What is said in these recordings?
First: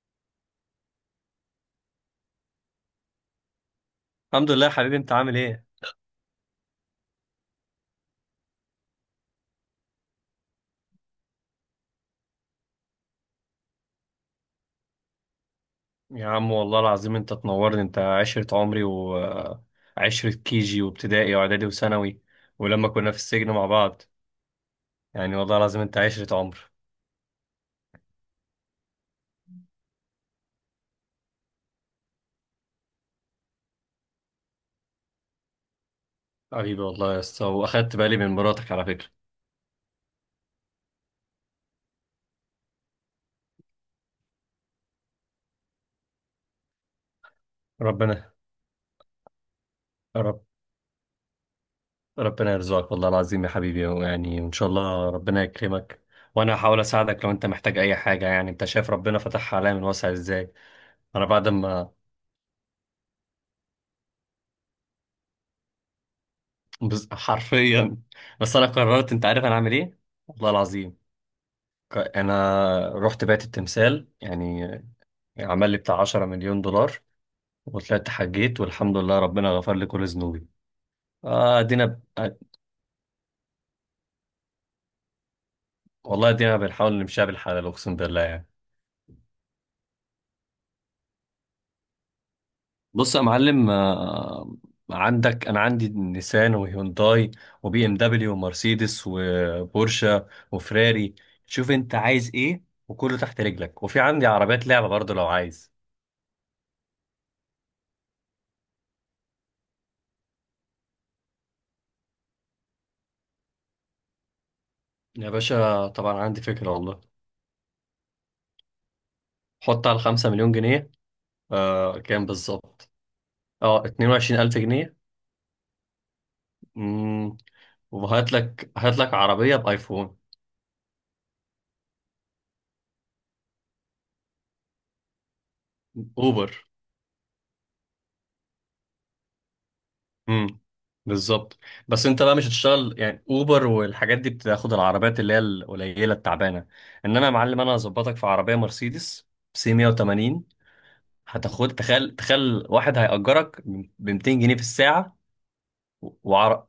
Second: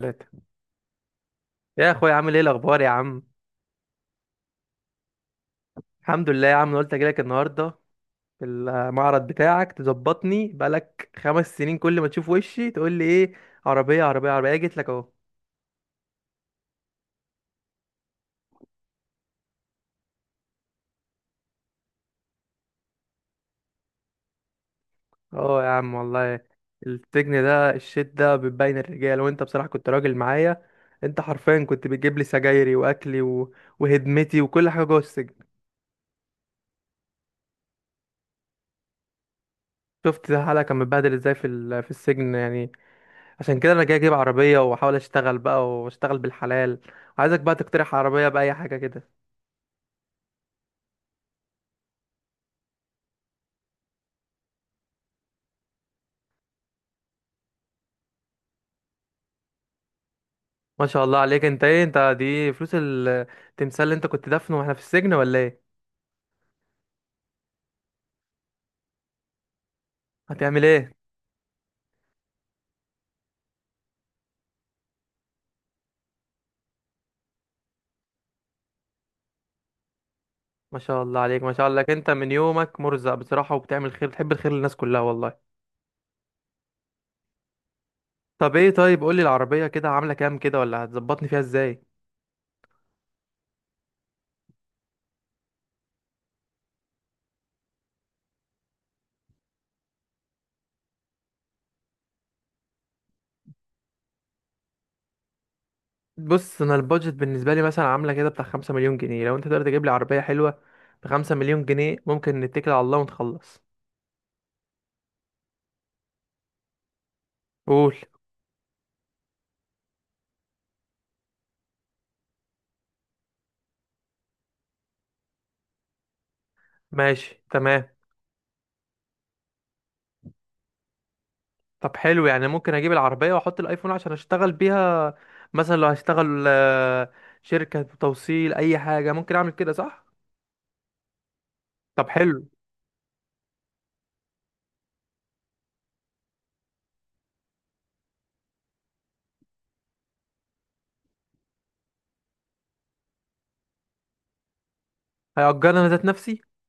ثلاثة. يا اخويا عامل ايه الاخبار يا عم؟ الحمد لله يا حبيبي، انت عامل ايه؟ الحمد لله يا عم، أنا قلت اجيلك النهارده في المعرض بتاعك تظبطني. بقالك 5 سنين كل ما تشوف وشي تقول لي ايه؟ عربية عربية عربية، جيت لك اهو. يا عم والله العظيم انت تنورني. انت عشرة عمري، وعشرة كيجي وابتدائي واعدادي وثانوي، ولما كنا في السجن مع بعض، يعني والله اه يا العظيم عم انت عشرة والله. عمر السجن ده الشit ده بتبين الرجال، وانت بصراحة كنت راجل معايا. انت حرفيا كنت بتجيب لي سجايري واكلي وهدمتي وكل حاجة جوه السجن. حبيبي. والله يا اسطى، واخدت بالي من مراتك على فكرة. شفت حالك كان متبهدل ازاي في السجن يعني. عشان كده انا جاي اجيب عربيه واحاول اشتغل بقى، واشتغل بالحلال. عايزك بقى تقترح عربيه، ربنا باي حاجه كده. رب ربنا يرزقك والله العظيم يا حبيبي، يعني وان شاء الله ربنا يكرمك. وانا هحاول اساعدك لو انت محتاج اي حاجة. يعني انت شايف ربنا فتحها عليا من واسع ازاي. ما شاء الله انا عليك. بعد انت ايه؟ ما انت دي فلوس التمثال اللي انت كنت دفنه واحنا في السجن، ولا ايه؟ حرفيا، بس انا قررت. انت عارف انا اعمل ايه؟ والله هتعمل ايه؟ العظيم، انا رحت بيت التمثال، يعني عمل لي بتاع 10 مليون دولار، وطلعت حجيت والحمد لله ربنا غفر لي كل ذنوبي. ما شاء الله عليك، ما آه شاء الله ادينا عليك. ب... انت من آه، يومك مرزق بصراحه، وبتعمل خير، بتحب الخير للناس كلها والله. والله ادينا بنحاول نمشيها بالحلال اقسم بالله يعني. طب ايه؟ طيب قولي العربيه كده عامله كام كده، ولا هتظبطني فيها ازاي؟ بص يا معلم، عندك. انا عندي نيسان وهيونداي وبي ام دبليو ومرسيدس وبورشة وفراري. شوف انت عايز ايه، وكله تحت رجلك، وفي عندي عربيات لعبة برضه لو عايز. بص، انا البادجت بالنسبه لي مثلا عامله كده بتاع 5 مليون جنيه. لو انت تقدر تجيب لي عربيه حلوه ب 5 مليون جنيه، ممكن نتكل على الله ونخلص. يا باشا طبعا عندي فكرة والله. قول. حط على 5 مليون جنيه. كام بالظبط؟ اه 22,000 جنيه. امم ماشي تمام. وهات لك عربية بآيفون. طب حلو يعني، ممكن اجيب العربية واحط الايفون عشان اشتغل بيها، مثلا لو هشتغل اوبر. شركة توصيل اي حاجة، ممكن اعمل كده صح؟ امم بالظبط. طب بس انت بقى حلو. مش هتشتغل يعني اوبر، والحاجات دي بتاخد العربيات اللي هي القليلة التعبانة. انما يا معلم، انا هظبطك في عربية مرسيدس سي 180. هتاخد، تخيل تخيل، واحد هيأجرك ب 200 جنيه في الساعة. هيأجرني انا ذات نفسي؟ وعر...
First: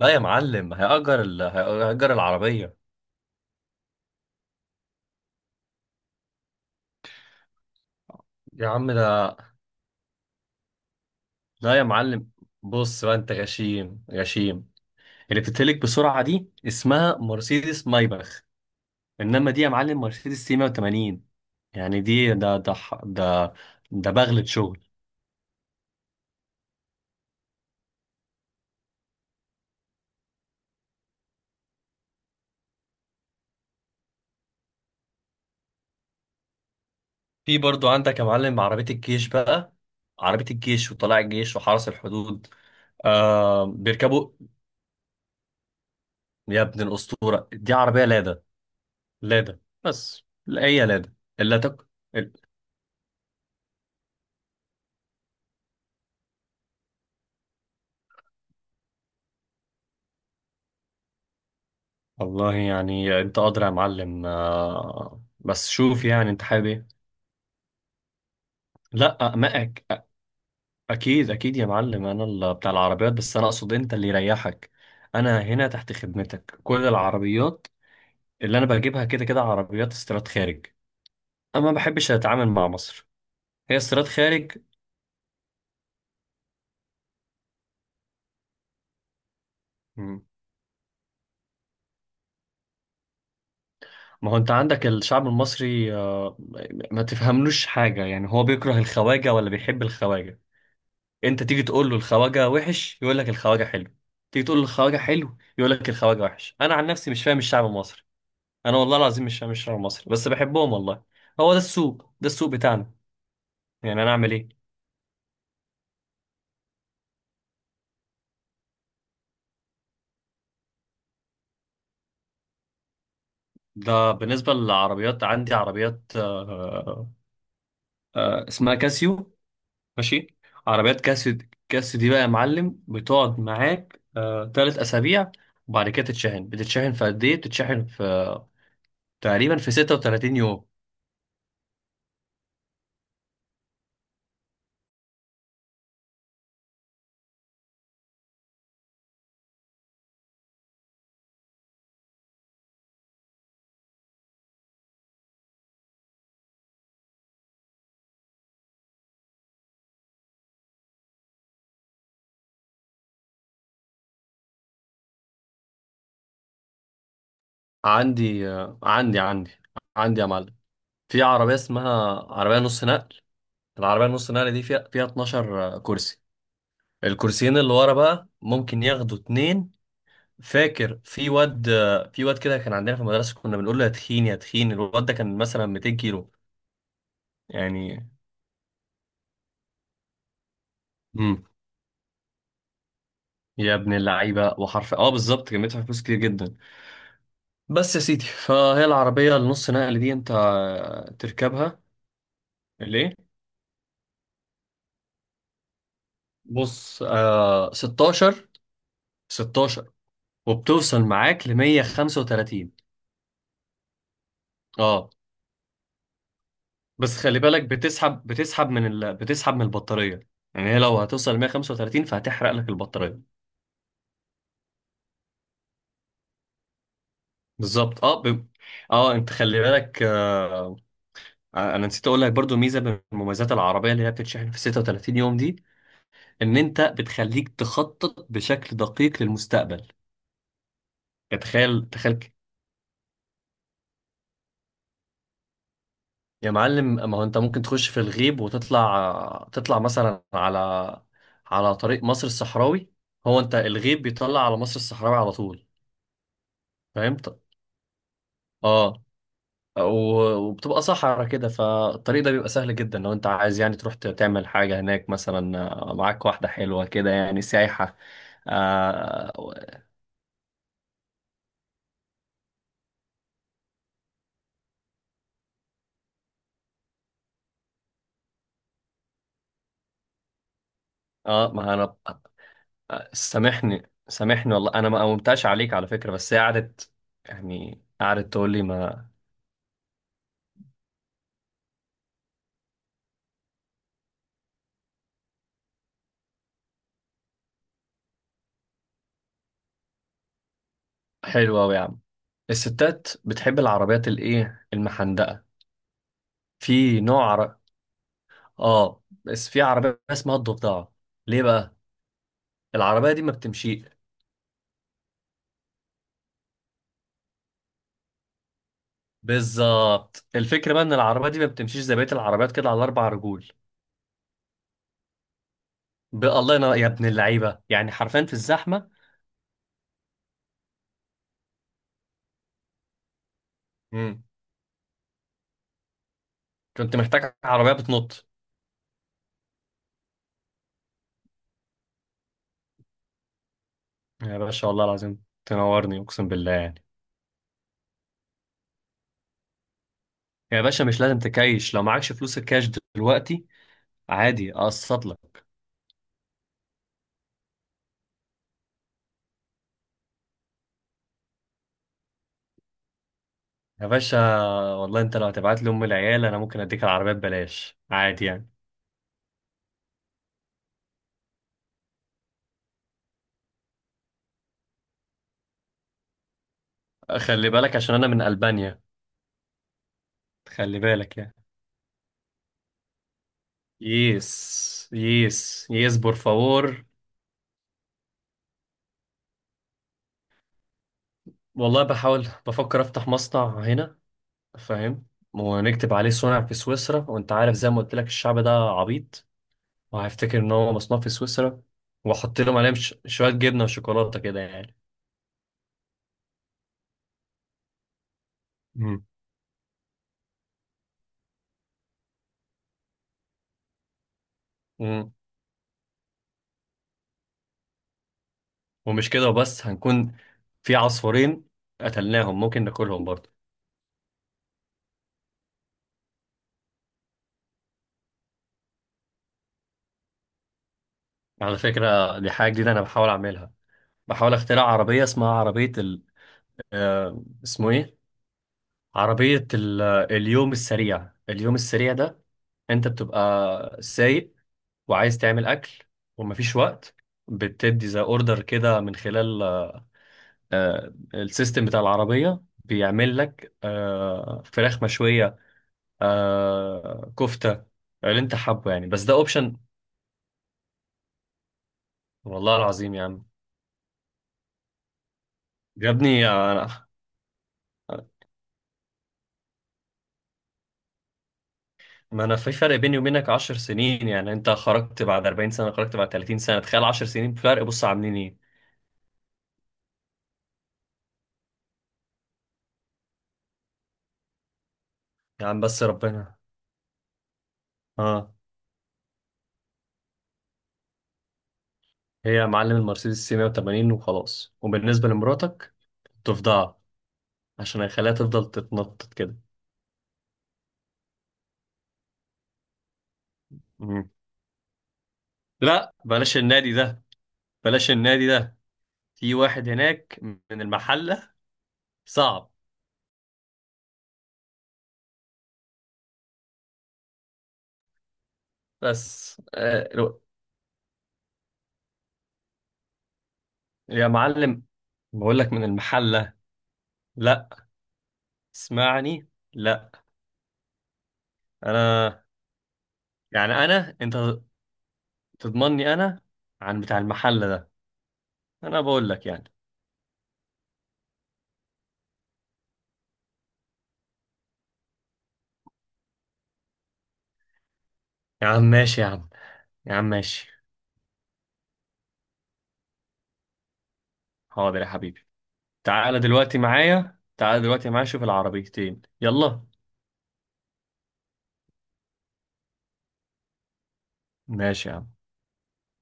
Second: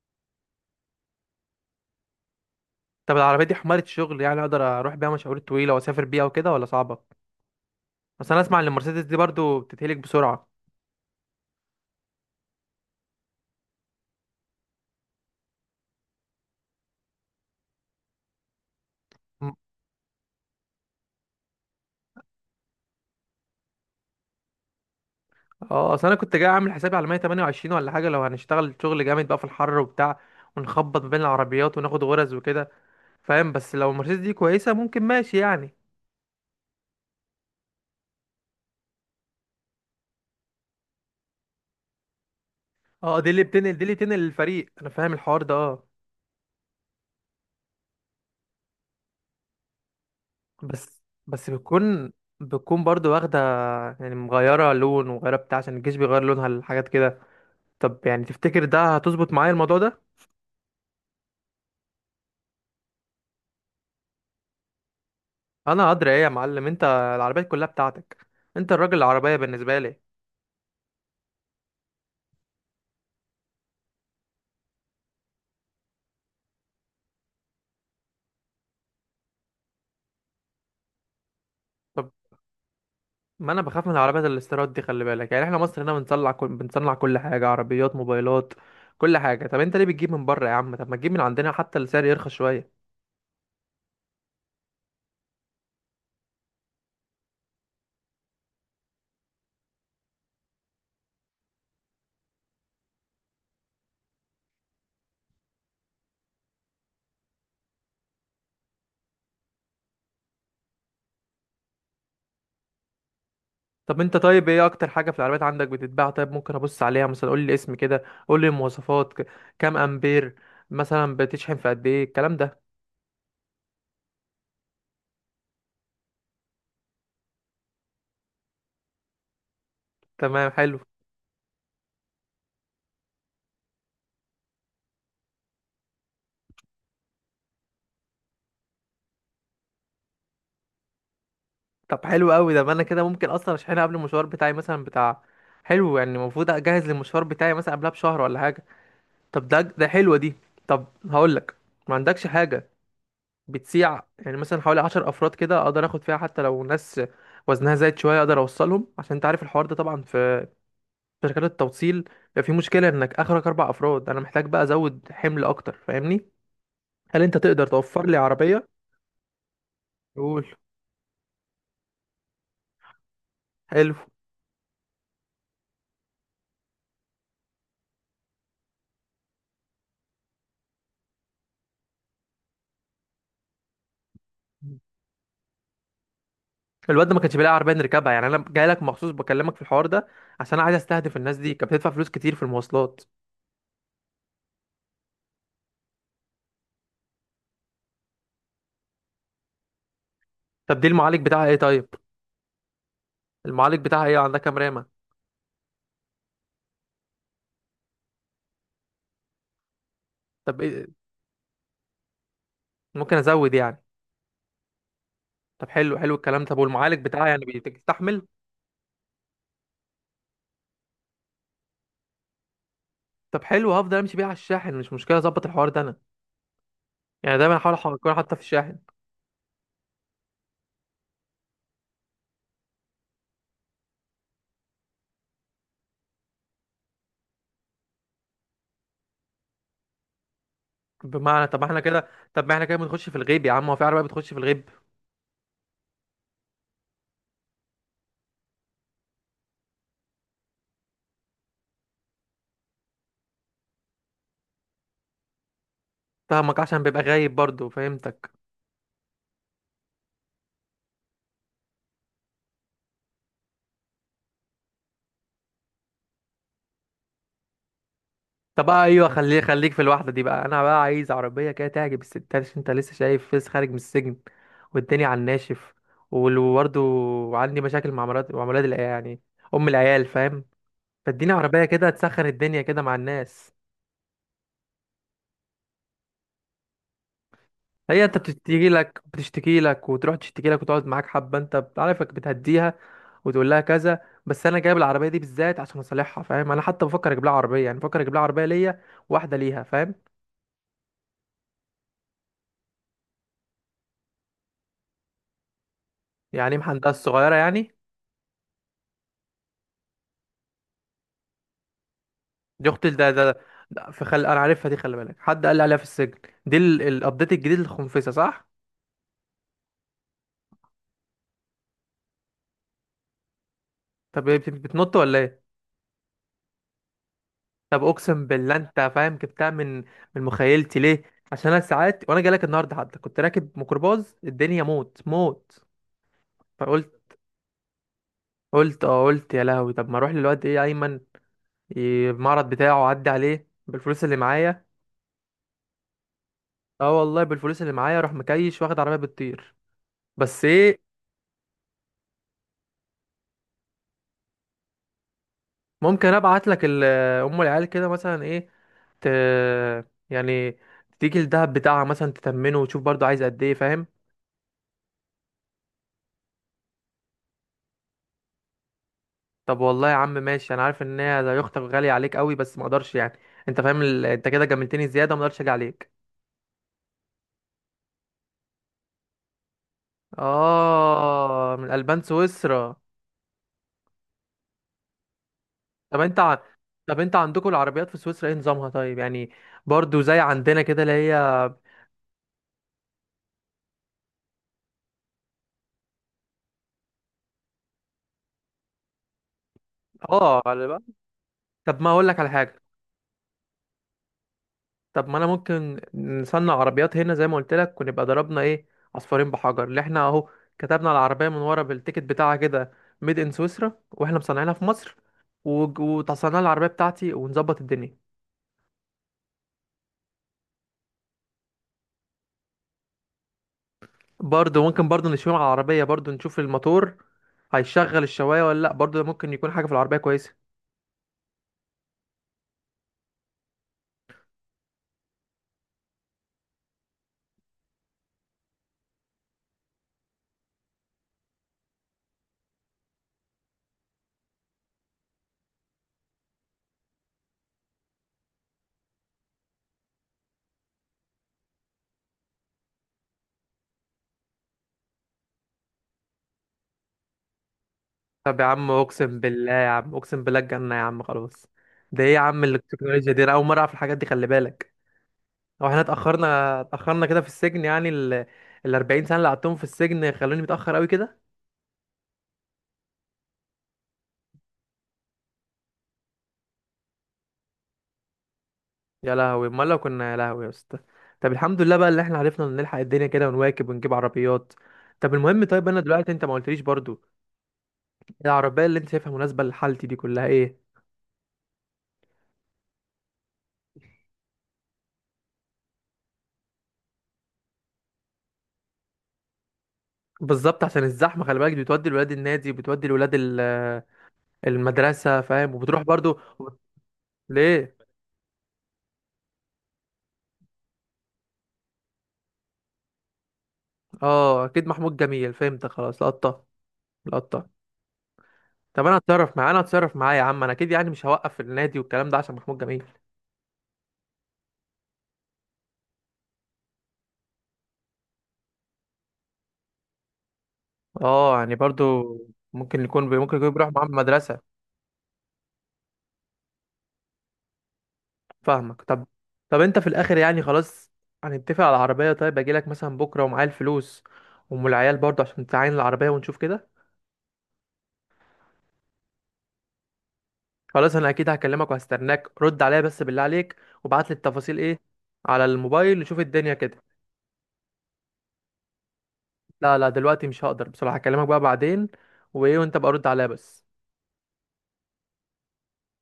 لا يا معلم، هيأجر العربية. طب العربية دي حمارة شغل يعني، اقدر اروح بيها مشاوير طويلة واسافر بيها وكده، ولا صعبة؟ بس انا اسمع ان يا عم المرسيدس دي ده، برضو بتتهلك بسرعة. لا يا معلم. بص بقى، انت غشيم غشيم. اللي بتتهلك بسرعة دي اسمها مرسيدس مايباخ، انما م- دي يا معلم مرسيدس 180. يعني دي ده. ده بغلة شغل. اه، اصل انا كنت جاي اعمل حسابي على 128 ولا حاجة، لو هنشتغل شغل جامد بقى في الحر وبتاع، ونخبط ما بين العربيات وناخد غرز وكده، فاهم؟ بس لو المرسيدس دي كويسة، ممكن ماشي يعني. في برضو عندك يا معلم عربية الجيش بقى. عربية الجيش وطلاع الجيش وحرس الحدود. اه، دي اللي آه، بتنقل دي اللي بتنقل بيركبوا. الفريق، انا فاهم الحوار ده، اه. يا ابن الأسطورة، دي عربية لادا. لادا بس لا هي بس لادا. بس اللي تك... بتكون ال- بتكون برضو واخدة يعني، مغيرة لون ومغيرة بتاع عشان الجيش بيغير لونها الحاجات كده. طب يعني تفتكر ده هتظبط معايا الموضوع ده؟ والله يعني انت قادر يا معلم، بس انا شوف ادري ايه يا يعني انت معلم، حابب انت ايه. العربيات كلها بتاعتك، انت الراجل لا العربية بالنسبة لي. أقمأك. اكيد اكيد يا معلم، انا اللي بتاع العربيات، بس انا اقصد انت اللي يريحك. انا هنا تحت خدمتك، كل العربيات اللي انا بجيبها كده كده عربيات استيراد خارج. انا ما طب بحبش اتعامل مع مصر. ما انا هي بخاف من استيراد العربيات خارج. الاستيراد دي، خلي بالك، يعني احنا مصر هنا بنصنع كل حاجة، عربيات، موبايلات، كل حاجة. طب انت ليه بتجيب مم. من بره يا عم؟ طب ما تجيب من عندنا، حتى السعر يرخص شوية. ما هو انت عندك الشعب المصري، ما تفهملوش حاجة. يعني هو بيكره الخواجة ولا بيحب الخواجة؟ انت تيجي تقول له الخواجة وحش، يقول لك الخواجة حلو. تيجي تقول له الخواجة حلو، يقول لك الخواجة وحش. انا عن نفسي مش فاهم الشعب المصري. انا والله العظيم مش شعر مصري، بس بحبهم والله. هو ده السوق بتاعنا. طب يعني انا انت، اعمل طيب ايه؟ ايه اكتر حاجه في العربيات عندك بتتباع؟ طيب ممكن ابص عليها مثلا، قول لي اسم كده، قول لي المواصفات. كام امبير مثلا بتشحن في قد ايه الكلام ده؟ ده بالنسبه للعربيات، عندي عربيات. اسمها كاسيو. ماشي. تمام حلو. عربيات كاسيو دي بقى يا معلم، بتقعد معاك 3 اسابيع. وبعد كده بتتشحن في قد ايه؟ بتتشحن في تقريبا في 36 يوم. طب حلو قوي ده، ما انا كده ممكن اصلا اشحنها قبل المشوار بتاعي مثلا بتاع. حلو يعني، المفروض اجهز للمشوار بتاعي مثلا قبلها بشهر ولا حاجه. طب ده حلوه دي. طب هقول لك، ما عندكش حاجه بتسيع يعني مثلا حوالي 10 افراد كده، اقدر اخد فيها حتى لو ناس وزنها زايد شويه، اقدر اوصلهم، عشان انت عارف الحوار ده طبعا في شركات التوصيل بيبقى في مشكلة انك اخرك 4 افراد، انا محتاج بقى ازود حمل اكتر، فاهمني؟ هل انت تقدر توفر لي عندي عربية؟ آه عندي عندي عندي يا قول. معلم. في عربيه اسمها عربيه نص نقل. حلو. العربيه نص نقل دي فيها 12 كرسي. الكرسيين اللي ورا بقى ممكن ياخدوا اتنين. فاكر في واد كده كان عندنا في المدرسة، كنا بنقول له يا تخين يا تخين. الواد ده كان مثلا 200 كيلو، الواد ده ما كانش بيلاقي عربية يعني. نركبها يعني، انا جاي لك مخصوص بكلمك في الحوار ده عشان انا عايز استهدف الناس امم دي، كانت بتدفع فلوس كتير في المواصلات. يا ابن اللعيبة وحرف، اه بالظبط، كان بيدفع فلوس كتير جدا. بس يا سيدي فهي العربية النص نقل دي انت طب دي المعالج بتاعها ايه تركبها. طيب؟ ليه؟ المعالج بتاعها ايه؟ عندها كام رامة؟ بص، 16. 16. طب إيه؟ وبتوصل معاك ل 135. ممكن ازود يعني؟ اه. طب حلو، حلو الكلام. طب والمعالج بس بتاعها خلي يعني بالك، بيستحمل؟ بتسحب من البطارية. يعني هي لو هتوصل 135 فهتحرق لك البطارية. طب حلو، هفضل امشي بيها على الشاحن، مش مشكلة، اظبط الحوار ده انا، يعني دايما احاول بالظبط. اكون اه حاطه في ب... الشاحن. اه انت خلي بالك. انا نسيت اقول لك برضو ميزة من مميزات العربية اللي هي بتتشحن في 36 يوم دي، ان انت بتخليك تخطط بشكل دقيق للمستقبل. يعني بمعنى، طب ما احنا تخيل كده. تخيل طب ما احنا كده بنخش في الغيب يا عم، هو في عربية بتخش في الغيب؟ يا معلم، ما هو انت ممكن تخش في الغيب، وتطلع مثلا على طريق مصر الصحراوي. هو انت الغيب بيطلع على مصر الصحراوي على طول. فاهمك، عشان بيبقى غايب فهمت؟ برضو، فهمتك. اه. وبتبقى صحرا كده، فالطريق ده بيبقى سهل جدا لو انت عايز يعني تروح تعمل حاجة هناك مثلا، معاك واحدة حلوة كده، يعني سايحة. طب بقى ايوه، خليك خليك اه, في الواحدة دي بقى. انا بقى عايز عربية كده تعجب الستات، عشان انت لسه شايف، فيس خارج من السجن والدنيا على الناشف، وبرضه عندي مشاكل مع مرات، مع ولاد العيال يعني، ام العيال، فاهم؟ فاديني عربية ما كده انا. تسخن الدنيا كده مع الناس. سامحني سامحني والله، انا ما قومتش عليك على فكرة، بس هي قعدت. يعني هي انت قعدت تقول لي بتشتكي لك ما. بتشتكي لك وتروح تشتكي لك وتقعد معاك حبة، انت عارفك بتهديها وتقول لها كذا. بس انا جايب العربيه دي بالذات عشان اصلحها، فاهم، انا حتى بفكر اجيب لها عربيه، يعني بفكر اجيب لها عربيه ليا، واحده ليها، فاهم؟ حلوة أوي يا عم. الستات بتحب العربيات الايه، المحندقة. يعني محندقه، في نوع الصغيره يعني. اه، بس في عربية اسمها الضفدعة. ليه بقى؟ دي اختي. العربية دي ما بتمشي. انا عارفها دي، خلي بالك، حد قال لي عليها في السجن. دي الابديت الجديد للخنفسه، صح؟ بالظبط. الفكرة بقى ان العربية دي ما بتمشيش زي بقية العربيات كده على اربع رجول. طب هي بتنط ولا ايه؟ الله ينور يا ابن اللعيبة، طب يعني حرفيا اقسم في بالله، الزحمة. انت فاهم جبتها من من مخيلتي ليه؟ عشان انا ساعات وانا جاي لك النهارده حتى كنت راكب ميكروباص، مم. الدنيا موت موت، كنت فقلت، محتاج عربية بتنط. قلت يا لهوي طب ما اروح للواد ايه، ايمن، المعرض بتاعه عدي عليه بالفلوس اللي يا معايا. باشا والله العظيم تنورني اقسم بالله يعني. اه والله بالفلوس اللي معايا اروح مكيش واخد عربيه بتطير. بس يا ايه، باشا، مش لازم تكايش لو معكش فلوس الكاش دلوقتي، عادي اقسط لك. ممكن ابعت لك ام العيال كده مثلا ايه، ت... يعني تيجي الدهب بتاعها مثلا تتمنه وتشوف برضو عايز قد ايه، فاهم؟ يا باشا والله، انت لو هتبعت لي ام العيال، انا ممكن اديك العربية ببلاش عادي يعني. طب والله يا عم ماشي، انا عارف ان هي زي اختك غاليه عليك قوي، بس ما اقدرش يعني. انت فاهم، انت كده جاملتني زياده، ما اقدرش اجي عليك. خلي بالك عشان انا من البانيا. خلي بالك يعني. اه، من البان، سويسرا. يس يس يس طب بور انت ع- فاور. طب انت عندكم العربيات في سويسرا ايه نظامها طيب يعني؟ برضو زي عندنا كده، اللي هي. والله بحاول بفكر افتح مصنع هنا. فاهم؟ ونكتب عليه صنع في سويسرا، وانت عارف زي ما قلت لك، الشعب ده عبيط وهيفتكر اه ان هو مصنوع في سويسرا. طب ما اقول لك على واحط لهم حاجه. عليهم شوية جبنة وشوكولاتة كده يعني. طب ما انا ممكن نصنع عربيات هنا زي ما قلت لك، ونبقى ضربنا ايه؟ مم. عصفورين بحجر، اللي احنا اهو، كتبنا على العربيه من ورا بالتيكت بتاعها كده ميد ان سويسرا، واحنا مصنعينها في مصر. مم. وتصنع العربيه بتاعتي ونظبط الدنيا. ومش كده وبس. هنكون في عصفورين قتلناهم، ممكن ناكلهم برضه. برضو ممكن، برضو نشوف على العربيه، برضو نشوف الموتور هيشغل الشوايه ولا لا، برضو ممكن يكون حاجه في العربيه كويسه. على فكرة دي حاجة جديدة انا بحاول اعملها. بحاول اخترع عربية اسمها عربية اسمه ايه؟ عربية اليوم السريع. اليوم السريع ده، انت بتبقى سايق وعايز تعمل اكل ومفيش وقت. بتدي زي اوردر كده من خلال السيستم بتاع العربية، بيعمل لك فراخ مشوية، كفتة، اللي انت طب يا عم حابه يعني، بس ده اقسم بالله اوبشن. يا عم، اقسم بالله الجنة، يا عم خلاص. ده ايه يا عم والله العظيم يا التكنولوجيا دي؟ عم. انا اول مرة اعرف الحاجات دي، خلي بالك. هو احنا يا ابني اتأخرنا اتأخرنا كده في السجن يعني ال 40 سنة اللي قعدتهم في السجن خلوني متأخر قوي كده. ما انا في فرق بيني وبينك 10 سنين. يعني انت خرجت بعد 40 سنة، خرجت بعد 30 سنة، تخيل 10 سنين فرق. بص عاملين ايه. يا لهوي، امال لو كنا، يا لهوي يا اسطى. طب الحمد لله بقى، اللي احنا عرفنا نلحق الدنيا كده ونواكب ونجيب عربيات. طب المهم يا عم طيب، انا بس دلوقتي انت ما ربنا. قلتليش برضو اه. العربية اللي انت شايفها مناسبة لحالتي دي كلها ايه؟ هي يا معلم المرسيدس سي 180 وخلاص. وبالنسبة لمراتك تفضل، عشان اخليها تفضل تتنطط كده. بالظبط، عشان الزحمة خلي بالك، دي بتودي الولاد النادي، بتودي الولاد مم. المدرسة، فاهم، وبتروح لا، برضو بلاش النادي ده. ليه؟ بلاش النادي ده، في واحد هناك من المحلة، صعب. اه اكيد، محمود جميل، فهمت خلاص، لقطة لقطة. طب انا هتصرف بس معاه، انا هتصرف معاه يا عم، انا اكيد يعني مش هوقف في النادي والكلام ده عشان محمود جميل. يا معلم، بقول لك من المحلة، لا. اسمعني، لا. اه يعني برضو انا، ممكن يكون يعني بيروح معاه من انا انت المدرسة. تضمني انا عن بتاع المحلة ده. انا فاهمك. طب بقول لك يعني. طب انت في الاخر يعني خلاص، هنتفق على العربية، طيب اجي لك مثلا بكرة ومعايا الفلوس، ام العيال برضو عشان تعاين العربية ونشوف كده. يا عم ماشي يا عم، يا عم ماشي. خلاص، انا اكيد هكلمك وهستناك، رد عليا بس بالله عليك، وابعت لي التفاصيل ايه حاضر يا حبيبي. على الموبايل، نشوف تعالى الدنيا دلوقتي كده. معايا، تعالى دلوقتي معايا، شوف العربيتين يلا. لا لا، دلوقتي مش هقدر بصراحة، هكلمك بقى بعدين، وايه، وانت بقى رد عليا بس. ماشي يا عم